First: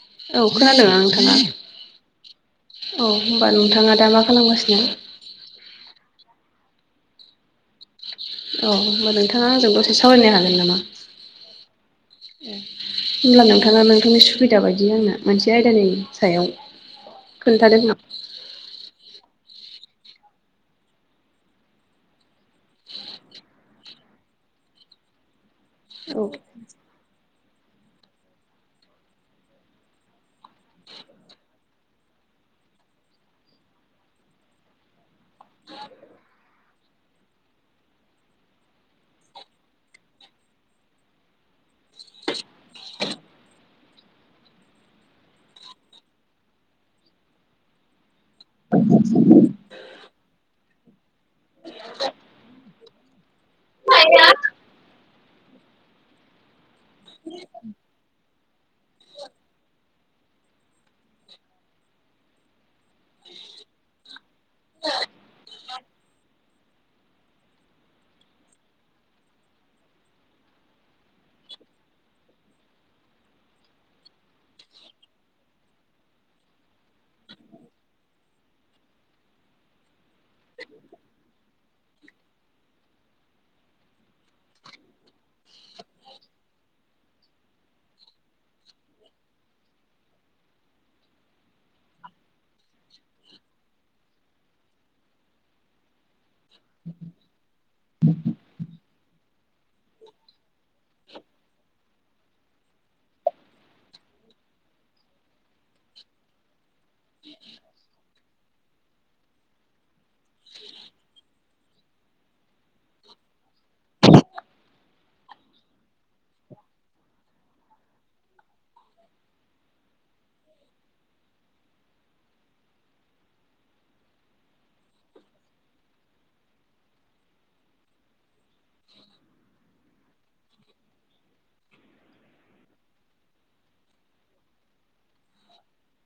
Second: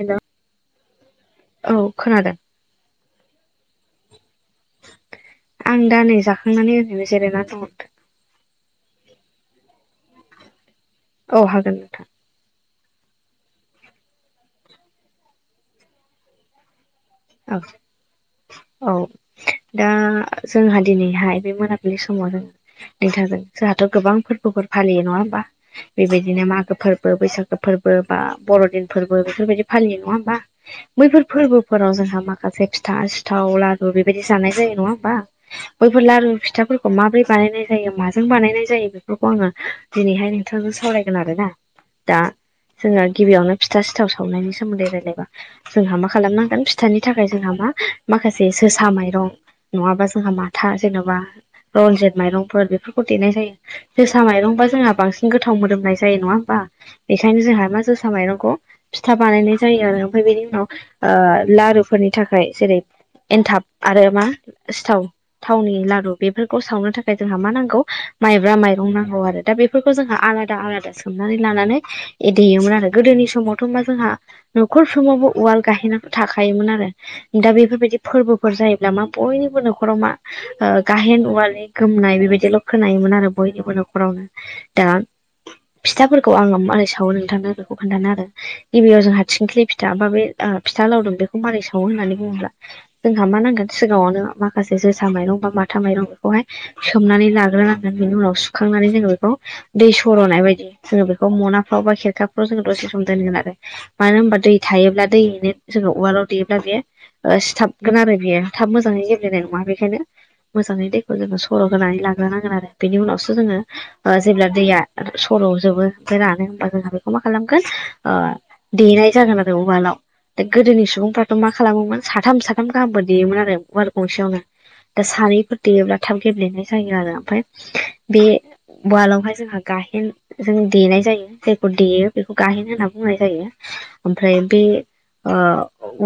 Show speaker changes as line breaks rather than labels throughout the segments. हेल'
औ खोनादों ना नोंथाङा?
औ खोनादों।
औ होमबा नोंथाङा दा मा खालामगासिनो?
आं दा नै जाखांनानै ओरैनो जिरायनानै दङ।
औ होमबा नोंथाङा आंजों दसे सावरायनो हागोन नामा?
औ हागोन नोंथां।
उम होमब्ला नोंथाङा नोंथांनि सुबिदा बायदि आंनो मोनसे आयदानि सायाव
औ
खोन्थादो ना
औ दा जोंहा दिनैहाय बे मोनाबिलि समाव जों नोंथांजों जोंहाथ' गोबां फोरबोफोर फालियो नङा होमबा
औ
बेबायदिनो मागो फोरबो बैसागो फोरबो फोरबो बा बर'दिन फोरबो बेफोरबायदि फालियो नङा होमबा बैफोर फोरबोफोराव जों माखासे फिथा, सिथाव, लारु बेबायदि जानाय जायो नङा होमबा बैफोर लारु फिथाफोरखौ माब्रै बानायनाय जायो माजों बानायनाय जायो बेफोरखौ आङो दिनैहाय नोंथांजों सावरायगोन आरोना। दा जोङो गिबियावनो फिथा सिथाव सावनायनि सोमोन्दै रायलायबा जोंहा मा खालामनांगोन फिथा फिथानि थाखाय जोंहा मा माखासे जोसा माइरं नङाबा जोंहा माथा जेन'बा रनजित माइरंफोर बेफोरखौ देनाय जायो। जोसा माइरंबा जोंहा बांसिन गोथाव मोदोमनाय जायो नङा होमबा? बेखायनो जोंहा मा जोसा माइरंखौ फिथा बानायनाय जायो आरो ओमफाय बेनि उनाव ओ लारुफोरनि थाखाय जेरै एन्थाब आरो मा सिथाव थावनि लारु बेफोरखौ सावनो थाखाय जोंहा मा नांगौ माइब्रा माइरं नांगौ आरो दा बे बेफोरखौ जोंहा आलादा आलादा सोमनानै लानानै देयोमोन आरो गोदोनि समावथ' मा हा जोंहा न'खर फ्रोमावबो उवाल गायहेना थाखोमोन आरो दा बेफोरबायदि फोरबोफोर जायोब्ला मा बयनिबो न'खराव मा गाहेन औवालनि गोमनाय बेबायदिल' खोनायोमोन आरो बयनिबो न'खरावनो दा फिथाफोरखौ आङो मारै सावो नोंथांनो बेखौ खोन्थानो आरो गिबियाव जोंहा थिंख्लि फिथा बा बे फिथा लावदुम बेखौ मारै सावो होननानै बुङोब्ला जोंहा मा नांगोन सिगाङावनो माखासे जोसा माइरं बा माथा माइरं बेखौहाय सोमनानै लाग्रोनांगोन बेनि उनाव सुखांनानै जोङो बेखौ दै सर'नाय बायदि जोङो बेखौ मनाफ्राव बा खेरखाफ्राव जोङो दसे सम दोनगोन आरो मानो होनबा दै थायोब्ला दैयैनो जोङो उवालाव देयोब्ला बेयो सिथाबगोन आरो बेयो थाब मोजाङै गेब्लेनाय नङा बेखायनो मोजाङै दैखौ जोङो सर' होनानै लाग्रोनांगोन आरो बेनि उनावसो जोङो जेब्ला दैया सर'जोबो ओमफ्राय रानो होमबा जोंहा बेखौ मा खालामगोन देनाय जागोन आरो उवालाव दा गोदोनि सुबुंफ्राथ' मा खालामोमोन साथाम साथाम गाहामबो देयोमोन आरो वार गंसेयावनो। दा सानैफोर देयोब्ला थाब गेब्लेनाय जायो आरो ओमफफ्राय बे वालावहाय जोंहा गाहेन जों देनाय जायो जायखौ देयो बेखौ गाहेन होनना बुंनाय जायो ओमफ्राय बे ओ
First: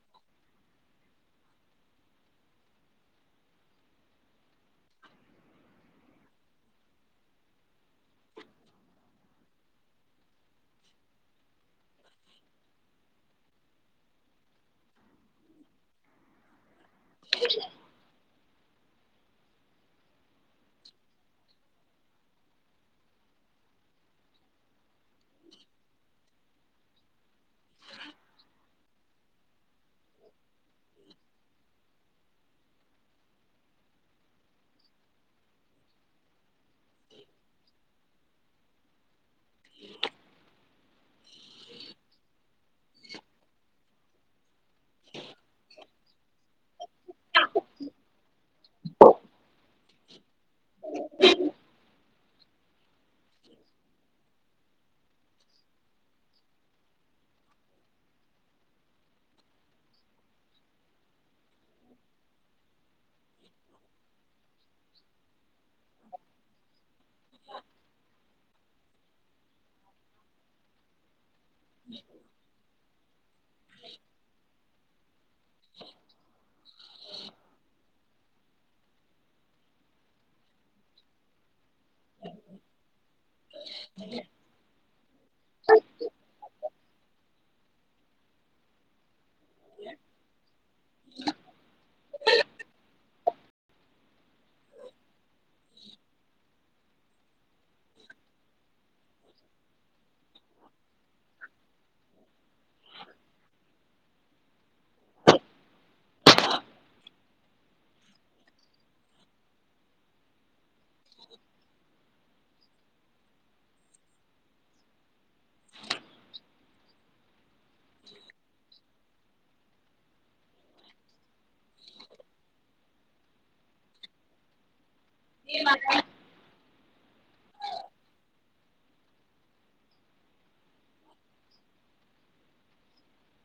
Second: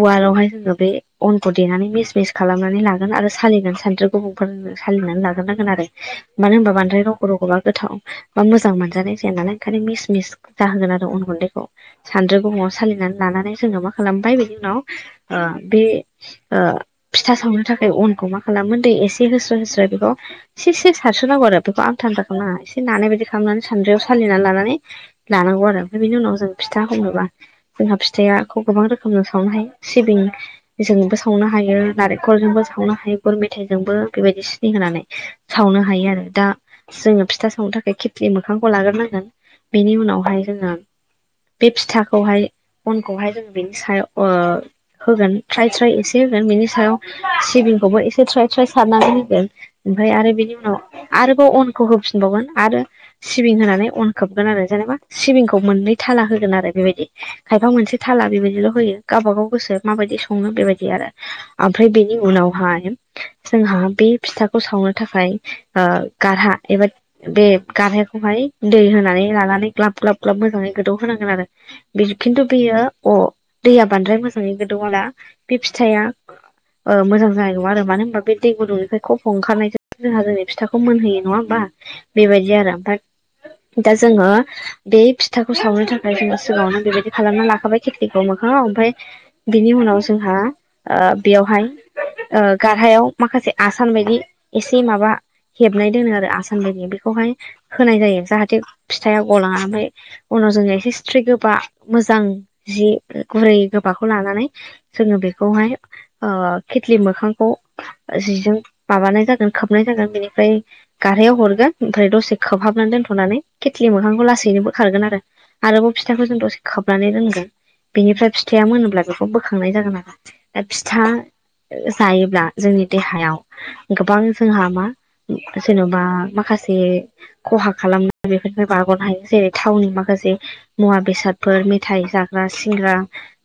उवालावहाय जोङो बे अनखौ देनानै मिस मिस खालामनानै लागोन आरो सालिगोन सानद्रि गुबुंफोर सालिनानै लाग्रोनांगोन आरो मानो होनबा बांद्राय रग' रग'बा गोथाव बा मोजां मोनजानाय जाया नालाय ओंखायनो मिस मिस जाहोगोन आरो उन गुन्दैखौ। सान्द्रि गुबुङआव सालिनानै लानानै जोङो मा खालामबाय बेनि उनाव बे ओ फिथा सावनो थाखाय अनखौ मा खालामो दैे एसे होस्रो होस्रो बेखौ एसे एसे सारसो नांगौ आरो बेखौ आं थान्था खालामनााङा एसे नानाय बाददि खालामनानै सान्द्रियाव सालिनानै लानानै लानांगौ आरो ओमफ्राय बिनि उनाव जों फिथा हमनोबा जोंहा फिथाइखौ गोबां रोखोमजों सावनो हायो सिबिं जोंबो सावनो हायो नारेंखलजोंबो सावनो हायो गुर मेथाइजोंबो बेबायदि सिनि होनानै सावनो हायो आरो दा जोङो फिथा सावनो थाखाय खिथिलि मोखांखौ लाग्रोनांगोन बेनि उनावहाय जोङो बे फिथाखौहाय बनखौहाय जोङो बिनि साया‌व ओ होगोन थ्राय थ्राय एसे होगोन बेनि सायाव सिबिंखौबो एसे थ्राय थ्राय सारनानै होगोन ओमफ्राय आरो बिनि उनाव आरोबाव अनखौ होफिनबावगोन आरो सिबिं होनानै अनखोबगोन आरो जेनेबा सिबिंखौ मोननै थाला होगोन आरो बेबायदि खायफा मोनसे थाला बेबायदि ल' होयो गावबा गाव गोसो माबायदि सङो बेबायदि आरो ओमफ्राय बेनि उनावहाय जोंहा बे फिथाखौ सावनो थाखाय गारहा एबा बे गारहखौहाय दै होनानै लानानै ग्लाब ग्लाब ग्लाब मोजाङै गोदौ होनोनांगोन आरो बि खिन्थु बेयो अ दैया बांद्राय मोजाङै गोदौला बे फिथाइआ ओ मोजां जानाय नङ आरो मानो होनबा बे दै गुदुंनिफ्राय खफ' ओंखारनायजों जोंहा जोंनि फिथाखौ मोनहोयो नङा होमबा बेबायदि आरो ओमफ्राय दा जोङो बे फिथाखौ सावनो थाखाय जोङो सिगाङावनो बेबायदि खालामना लाखाबाय खि दैखौ मोखाङाव ओमफफ्राय बिनि उनाव जोंहा ओ बेयावहाय ओ गारहायाव माखासे आसान बायदि एसे माबा हेबनाय दोनो आरो आसान बायदि बेखौहाय होनाय जायो जाहाथे फिथाइआ गलाङा ओमफ्राय उनाव जोङो एसे सिथ्रि गोबा मोजां जि गुरै गोबाखौ लानानै जोङो बेखौहाय ओ खितलि मोखांखौ जिजों माबानाय जागोन खोबनाय जागोन बेनिफ्राय गारहायाव हरगोन ओमफ्राय दसे खोबहाबनानै दोनथ'नानै खेथ्लि मोखांखौ लासैनोबो खारगोन आरो आरोबाव फिथाइखौ जों दसे खोबनानै दोनगोन बेनिफ्राय फिथाइया मोनोब्ला बेखौ बोखांनाय जागोन आरो फिथा जायोब्ला जोंनि देहायाव गोबां जोंहा मा जेन'बा माखासे जे खहा खालामनो बेफोरनिफ्राय बारग'नो हायो जेरै थावनि माखासे मुवा बेसादफोर मेथायाइ जाग्रा सिंग्रा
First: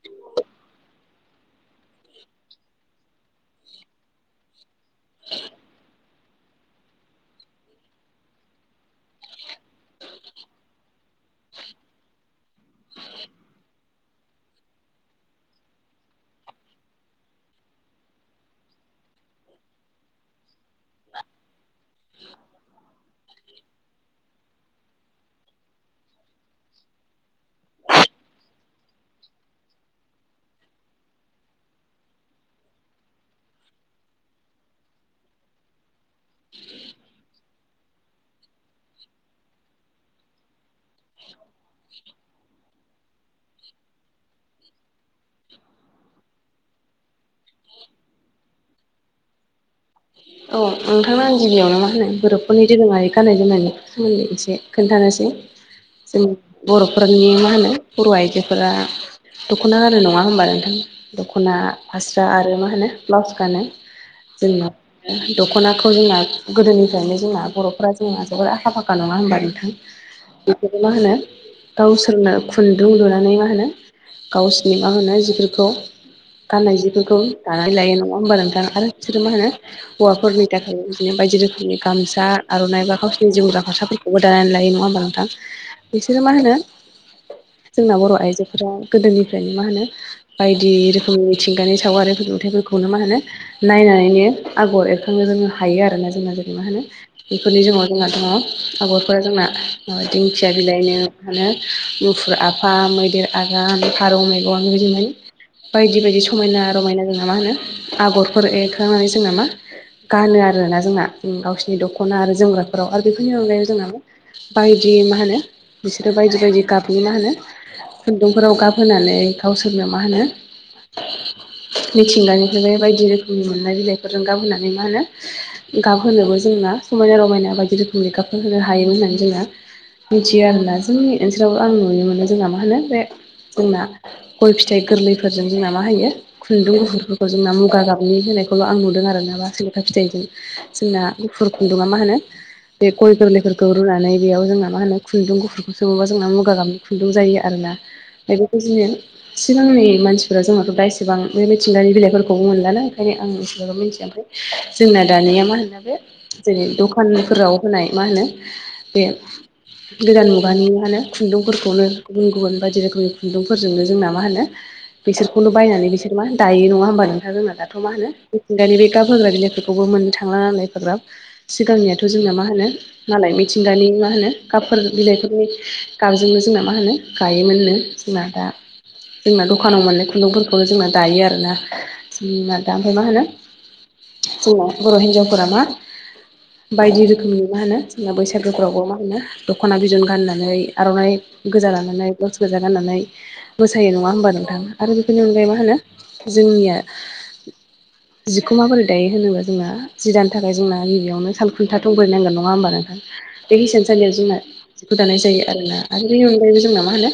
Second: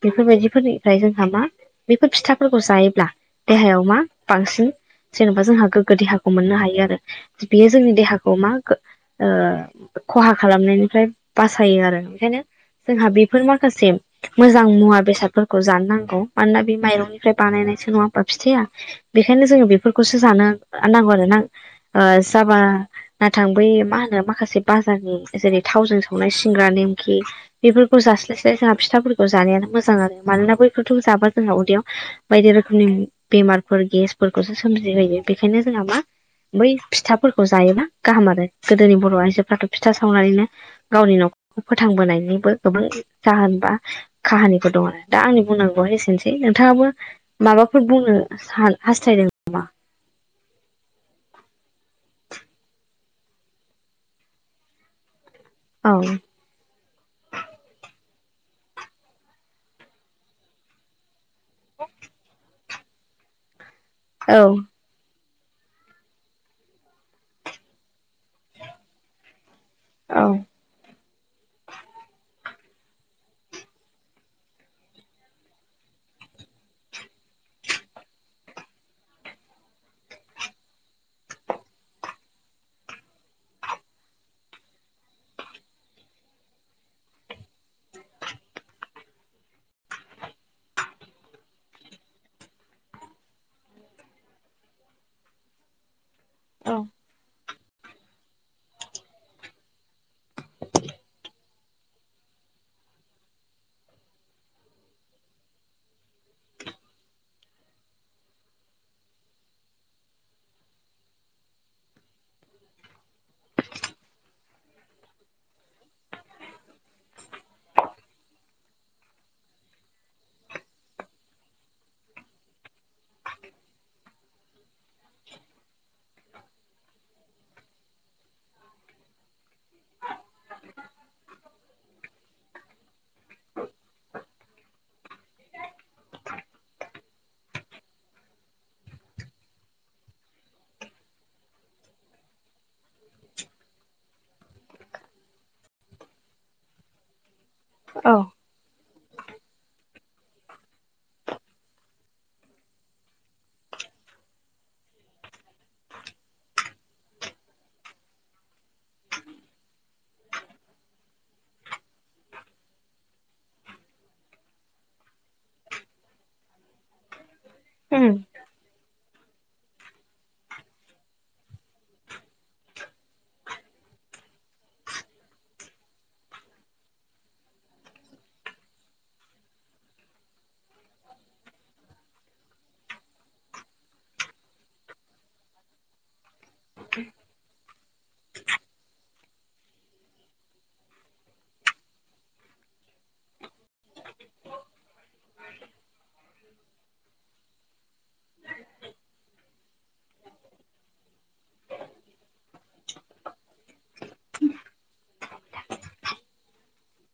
बेफोरबायदिफोरनिफ्राय जोंहा मा बेफोर फिथाफोरखौ जायोब्ला देहायाव मा बांसिन जेन'बा जोंहा गोग्गो देहाखौ मोननो हायो आरो बेयो जोंनि देहाखौ मा ओ खहा खालामनायनिफ्राय बासायो आरो ओंखायनो जोंहा बेफोरनि ससे मोजां मुवा बेसादफोरखौ जानो नांगौ मानोना बे माइरंनिफ्राय बानायनायसो नङा हा फिथाइया बेखायनो जोङो बेफोरखौसो जानो नांगौ आरो ओ ना जाबा नाथां बै मा होनो माखासे बाजारनि जेरै थावजों संनाय सिंग्रा नेमखि बेफोरखौ जास्लायस्लाय जोंहा फिथाफोरखौ जानायानो मोजां आरो मानोना बैखौथ' जाबा जोंहा उदैयाव बायदि रोखोमनि बेमारफोर गेसफोरखौसो सोमजिहोयो बेखायनो जोंहा मा बै फिथाफोरखौ जायोबा गाहाम आरो गोदोनि बर' आइजोफ्राथ' फिथा सावनानैनो गावनि न'खरखौ फोथांबोनायनिबो गोबां जाहोन बा काहानिफोर दं आरो दा आंनि बुंनांगौआ एसेनोसै नोंथाङाबो माबाफोर बुंनो हा-हास्थायदों नामा?
औ नोंथां आं गिबियावनो मा होनो बर'फोररनि दोरोङारि गान्नाय जोमनायनायनि सोमोन्दै एसे खोन्थानोसै
औ
जों बर'फोरनि मा होनो बर' आइजोफोरा दख'ना गानो नङा होमबा नोंथां दख'ना फास्रा आरो मा होनो ब्लाउस गानो
औ
जोंना दख'नाखौ जोंना गोदोनिफ्रायनो जोंना बर'फ्रा जोंना जोबोद आखा फाखा नङा होनबा नोंथां
औ
बेफोरखौ मा होनो गावसोरनो खुन्दुं लुनानै मा होनो गावसिनि मा होनो जिफोरखौ गान्नाय जिफोरखौ दानानै लायो नङा होमबा नोंथां आरो बिसोरो मा होनो हौवाफोरनि थाखाय बिदिनो बायदि रोखोमनि गामसा आर'नाइ बा गावसिनि जोमग्रा फासाफोर नआव दानानै लायो नङा ओमबा नोंथां बिसोरो मा होनो जोंना बर' आइजोफोरा गोदोनिफ्रायनो मा होनो बायदि रोखोमनिथिंगानि सावगारिफोर नुथाइफोरखौनो मा होनो नायनानैनो आगर एरखांनो जोङो हायो आरोना जोंना जेरै मा
औ
होनो बेफोरनि [unintelligible] जोंहा दङ आगरफोरा जोंना माबा दिंखिया बिलाइनो माहोनो मुफुर आफा, मैदेर आगान, फारौ मेगन बिबायदिमोन बायदि बायदि समायना रमायना जोंना मा होनो आगरफोर एरखांनानै जोंना मा गानो आरोना जोंना ओ गावसिनि दख'ना आरो जोमग्राफोराव आरो बेफोरनि अनगायै जोंना बायदि मा होनो बिसोरो बायदि बायदि गाबनि मा होनो खुन्दुंफोराव गाबहोनानै गावसोरनो मा होनो मिथिंगानिफ्राय बायदि रोखोमनि मोननाय बिलाइफोरजों गाबहोनानै मा होनो गाब होनोबो जोंना समायना रमायना बायदि रोखोमनि गाबफोर होनो हायोम होननानै जोंना मिथियो आरोना जोंनि ओनसोलाव आं नुनो मोनो जोंना मा होनो बे जोंना गय फिथाइ गोरलैफोरजों जोंना मा होयो खुन्दुं गुफुरफोरखौ जोंना मुगा गाबनि होनायखौ आं नुनो दों आरोना बा सिलिखा फिथाइजों जोंना गुफुर खुन्दुंङा मा होनो बे गय गोरलैफोरखौ रुनानै बेयाव जोंना मा होनो खुन्दुं गुफुरखौ सोबोब्ला जोंना मुगा गाबनि खुन्दुं जायो आरो ना
औ
बेफोरखौदियो सिगांनि मानसिफोरा जोंहाथ' दा एसेबां बे मिथिंगानि बिलाइफोरखौबो मोनलानो ओंखायनो आं जों मिथियाखै जोंना दानिया मा होनो बे जेरै दखानफोराव होनाय मा होनो बे गोदान मुगानि मा होनो खुन्दुंफोरखौनो गुबुन गुबुन बादि रोखोमनि खुन्दुंफोरजोंनो जोंना मा होनो बिसोरखौनो बायनानै बिसोर मा होनो दायो नङा होनोमबा नोंथां जोंना दाथ' मा होनो
उम
मिथिंगानि बे गाबहोग्रा बिलाइफोरखौबो मोननो थांला नालाय एफाग्राब सिगांनियाथ' जोंना मा होनो मालाय मिथिंगानि मा होनो गाबफोर बिलाइफोरनि गाबजोंनो जोंना मा होनो गायोमोननो मादा जोंना दखानाव मोननाय खुन्दुंफोरखौनो जोंना दायो आरोना जोंना दा ओमफ्राय मा होनो जोंना बर'हिजाव फोरा मा बायदि रोखोमनि मा होनो जोंना बैसागो फोरावबो मा होनो दख'ना बिदन गाननानै आर'नाइ गोजा लानानै बाउस गोजा गाननानै मोसायो नङा होमबा नोंथां आरो बेफोरनि अनगायै मा होनो जोंनिया जिखौ माबोरै दायो होनोबा जोंना जि दानो थाखाय जोंना निबियावनो सालखुन्थाथ' बोरै नांगोन नङा होमबा नोंथां बे हिसानसालियाव जोंना जिखौ दानाय जायो आरोना आरो बेनि अनगायैबो जोंना मा होनो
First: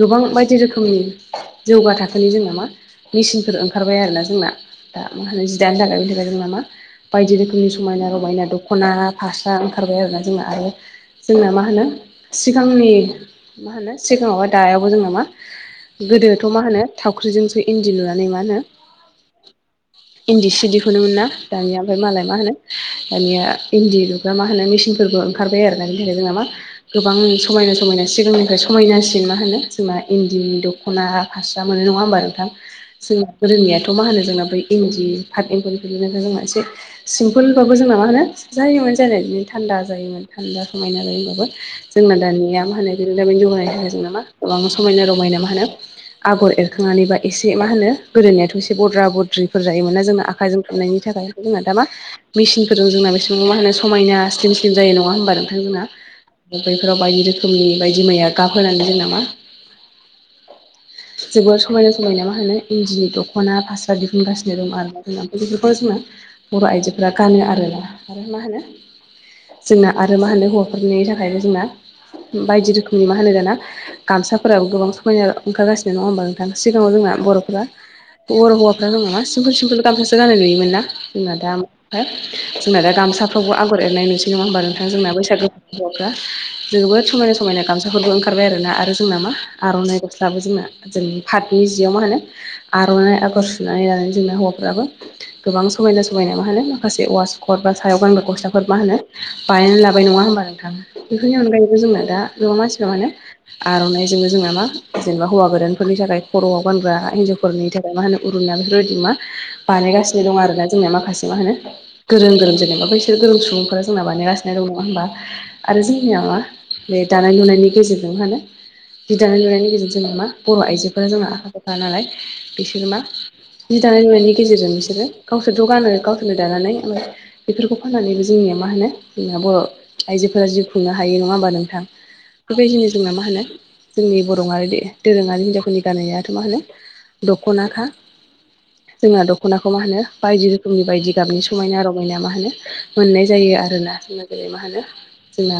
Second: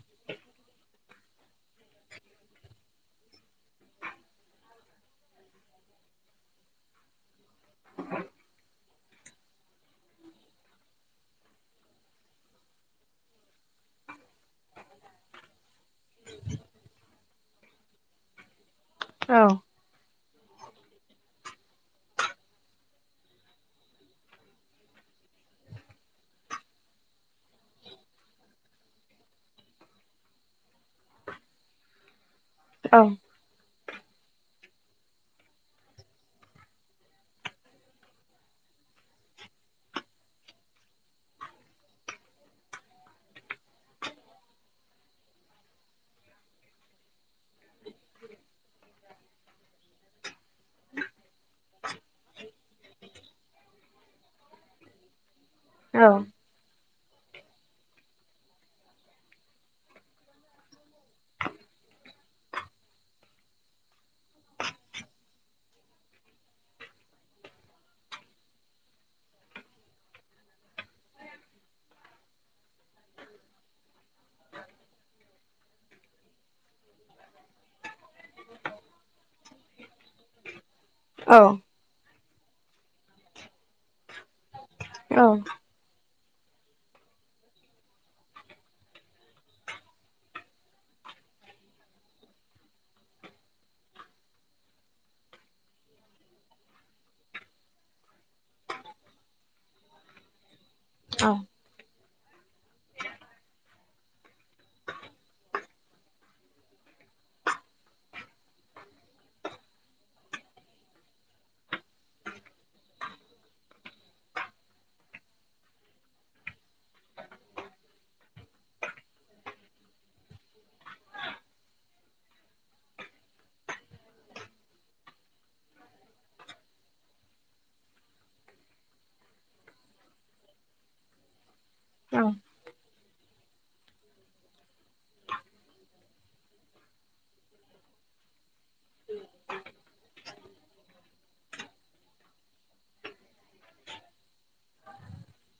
गोबां बायदि रोखोमनि जौगा थाखोनि जोंना मा मिसिनफोर ओंखारबाय आरोना जोंना दा मा होनो जिदानो थाखाय [unintelligible] जोंना मा बायदि रोखोमनि समायना रमायना दख'ना फास्रा ओंखारबाय आरोना जोंना आरो जोंना मा होनो सिगांनि मा होनो सिगाङाव बा दायावबो जोंना मा गोदोथ' मा होनो थावख्रिजोंसो इन्दि लुनानै मा होनो
औ
इन्दि सि दिहुनोमोना दानिया ओमफ्राय मालाय मा होनो दानिया इन्दि दा मा होनो मेसिनफोरबो ओंखारबाय आरो ना बेनि थाखाय जोंहा मा गोबां समायना समायना सिगांनिफ्राय समायनासिन मा होनो जोंना इन्दिनि द ख'ना फास्रा मोनो नङा होमबा नोंथां?
औ
जोंना गोदोनियाथ' मा होनो जोंना बै इनदि फाट एंगलिफोरनो जोंना एसे सिमपोलबाबो जोंना मा होनो जायोमोन जानाया बिदिनो थान्दा जायोमोन थान्दा समायना जायोमबाबो जोंना दानिया मा होनो बि दाबि जौगानाय थाखाय जों नामा गोबां समायना रमायना मा होनो आगर एरखांनानैबा एसे मा होनो गोदोनियाथ' एसे बद्रा बद्रि फोर जायोमोनना जोंना आखाइजों थुननायनि थाखाय जोंना दा मा मेसिनफोरजों जोंना बेसेबांंबा मा होनो समायना स्लिम स्लिम जायो नङा होमबा नोंथां जोंना?
औ
बैफोराव बायदि रोखोमनि बायदि मैया गाब होनानै जोंना मा जोबोद समायना समायना मा होनो इन्दिनि दख'ना फास्रा दि हुनगासिनो दं आरोना जोंना ओमफ्राय बेफोरखौ जोङो बर' आइजोफोरा गानो आरोना आरो मा होनो जोंना आरो मा होनो हौवाफोरनि थाखायबो जोंना बायदि रोखोमनि मा होनो दाना गामसाफोराबो गोबां समायना ओंखारगासिनो नङा होमबा नोंथां? सिगाङाव जोंना बर'फोरा बर' हौवाफ जोंना मा सिम्पोल सिम्पोल गामसासो गाननाय नुयोमोन ना जोंना दा फ्राय जोंना दा गामसाफ्रावबो आगर एरनाय नुसै नङा होमबा नोंथां? जोंना
औ
बैसागो बर'फ्रा जोबोद समायना समायना गामसाफोरबो ओंखारबाय आरोना आरो जोंना मा आर'नाइ गस्लाबो जोंना जों पााथनि जियाव मा होनो आर'नाइ आगर सुनानै लानिय जोंना हौवाफ्राबो गोबां समायना समायना मा होनो माखासे अवाास‌ कट बा सायाव गानग्रा गस्लाफोर मा होनो बानायनानै लाबाय नङा होनबा नोंथां? बेफोरनि अनगायैबो जोंना दा गोबां मानसिफ्रा माने आर'नाइजोंबो जोंना मा जेनेबा हौवा गोदानफोरनि थाखाय खर'आव गानग्रा हिन्जावफोरनि थाखाय मा होनो उरुना बेफोरबायदि मा बानायगासिनो दं आरोना जोंनिया माखासे मा होनो गोरों गोरों जेनेबा बैसोर गोरों सुबुंफोरा जोंना बानायगासिनो दं नङा होमबा? आरो जोंनिया मा बे दानाय लुनायनि गेजेरजों मा होनो जि दानाय लुनायनि गेजेरजों जोंना मा बर' आइजोफोरा जोंहा आखा फाखा नालाय बिसोरो मा जि दानाय लुनायनि गेजेरजों बिसोरो गावसोरथ' गानो गावसोरनो दानानै ओमफ्राय बेफोरखौ फाननानैबो जोंनिया मा होनो जोंनि बर' आइजोफोरा जिउ खुंनो हायो नङा होमबा नों थां?
औ
बे जिनिस जोंना मा होनो जोंनि बर'आरि दोरोङारि हिनजावफोरनि गाननायाथ' मा होनो दख'नााखा जोंना दख'नाखौ मा होनो बायदि रोखोमनि बायदि गाबनि समायना रमायना मा होनो मोननाय जायो आरोना जोंना बेलै मा होनो जोंना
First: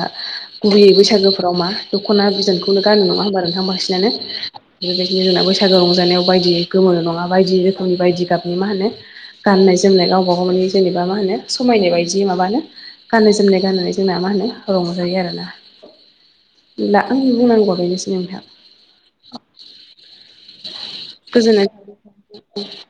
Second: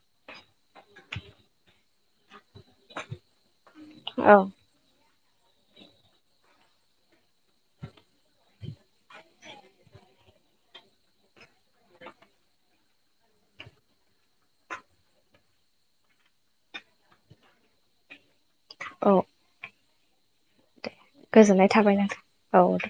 गुबैयै बैसागोफोराव मा दख'ना बिदनखौनो गाननो नङा होमबा नोंथां बांसि नानो
औ
बेफोरबायदिनो जोंना बैसागो रंजानायाव बायदि गोमो नङा बायदि रोखोमनि बायदि गाबनि मा होनो गाननाय जोमनाय गावबा गाव मानि जेनेबा मा होनो समायनाय बायदि माबानो गाननाय जोमनाय गाननानै जोंना मा होनो रंजायो आरोना। ला आंनि बुंनांगौआ बेनोसै नोंथां।
औ थाबाय नोंथां औ दे
गोजोननाय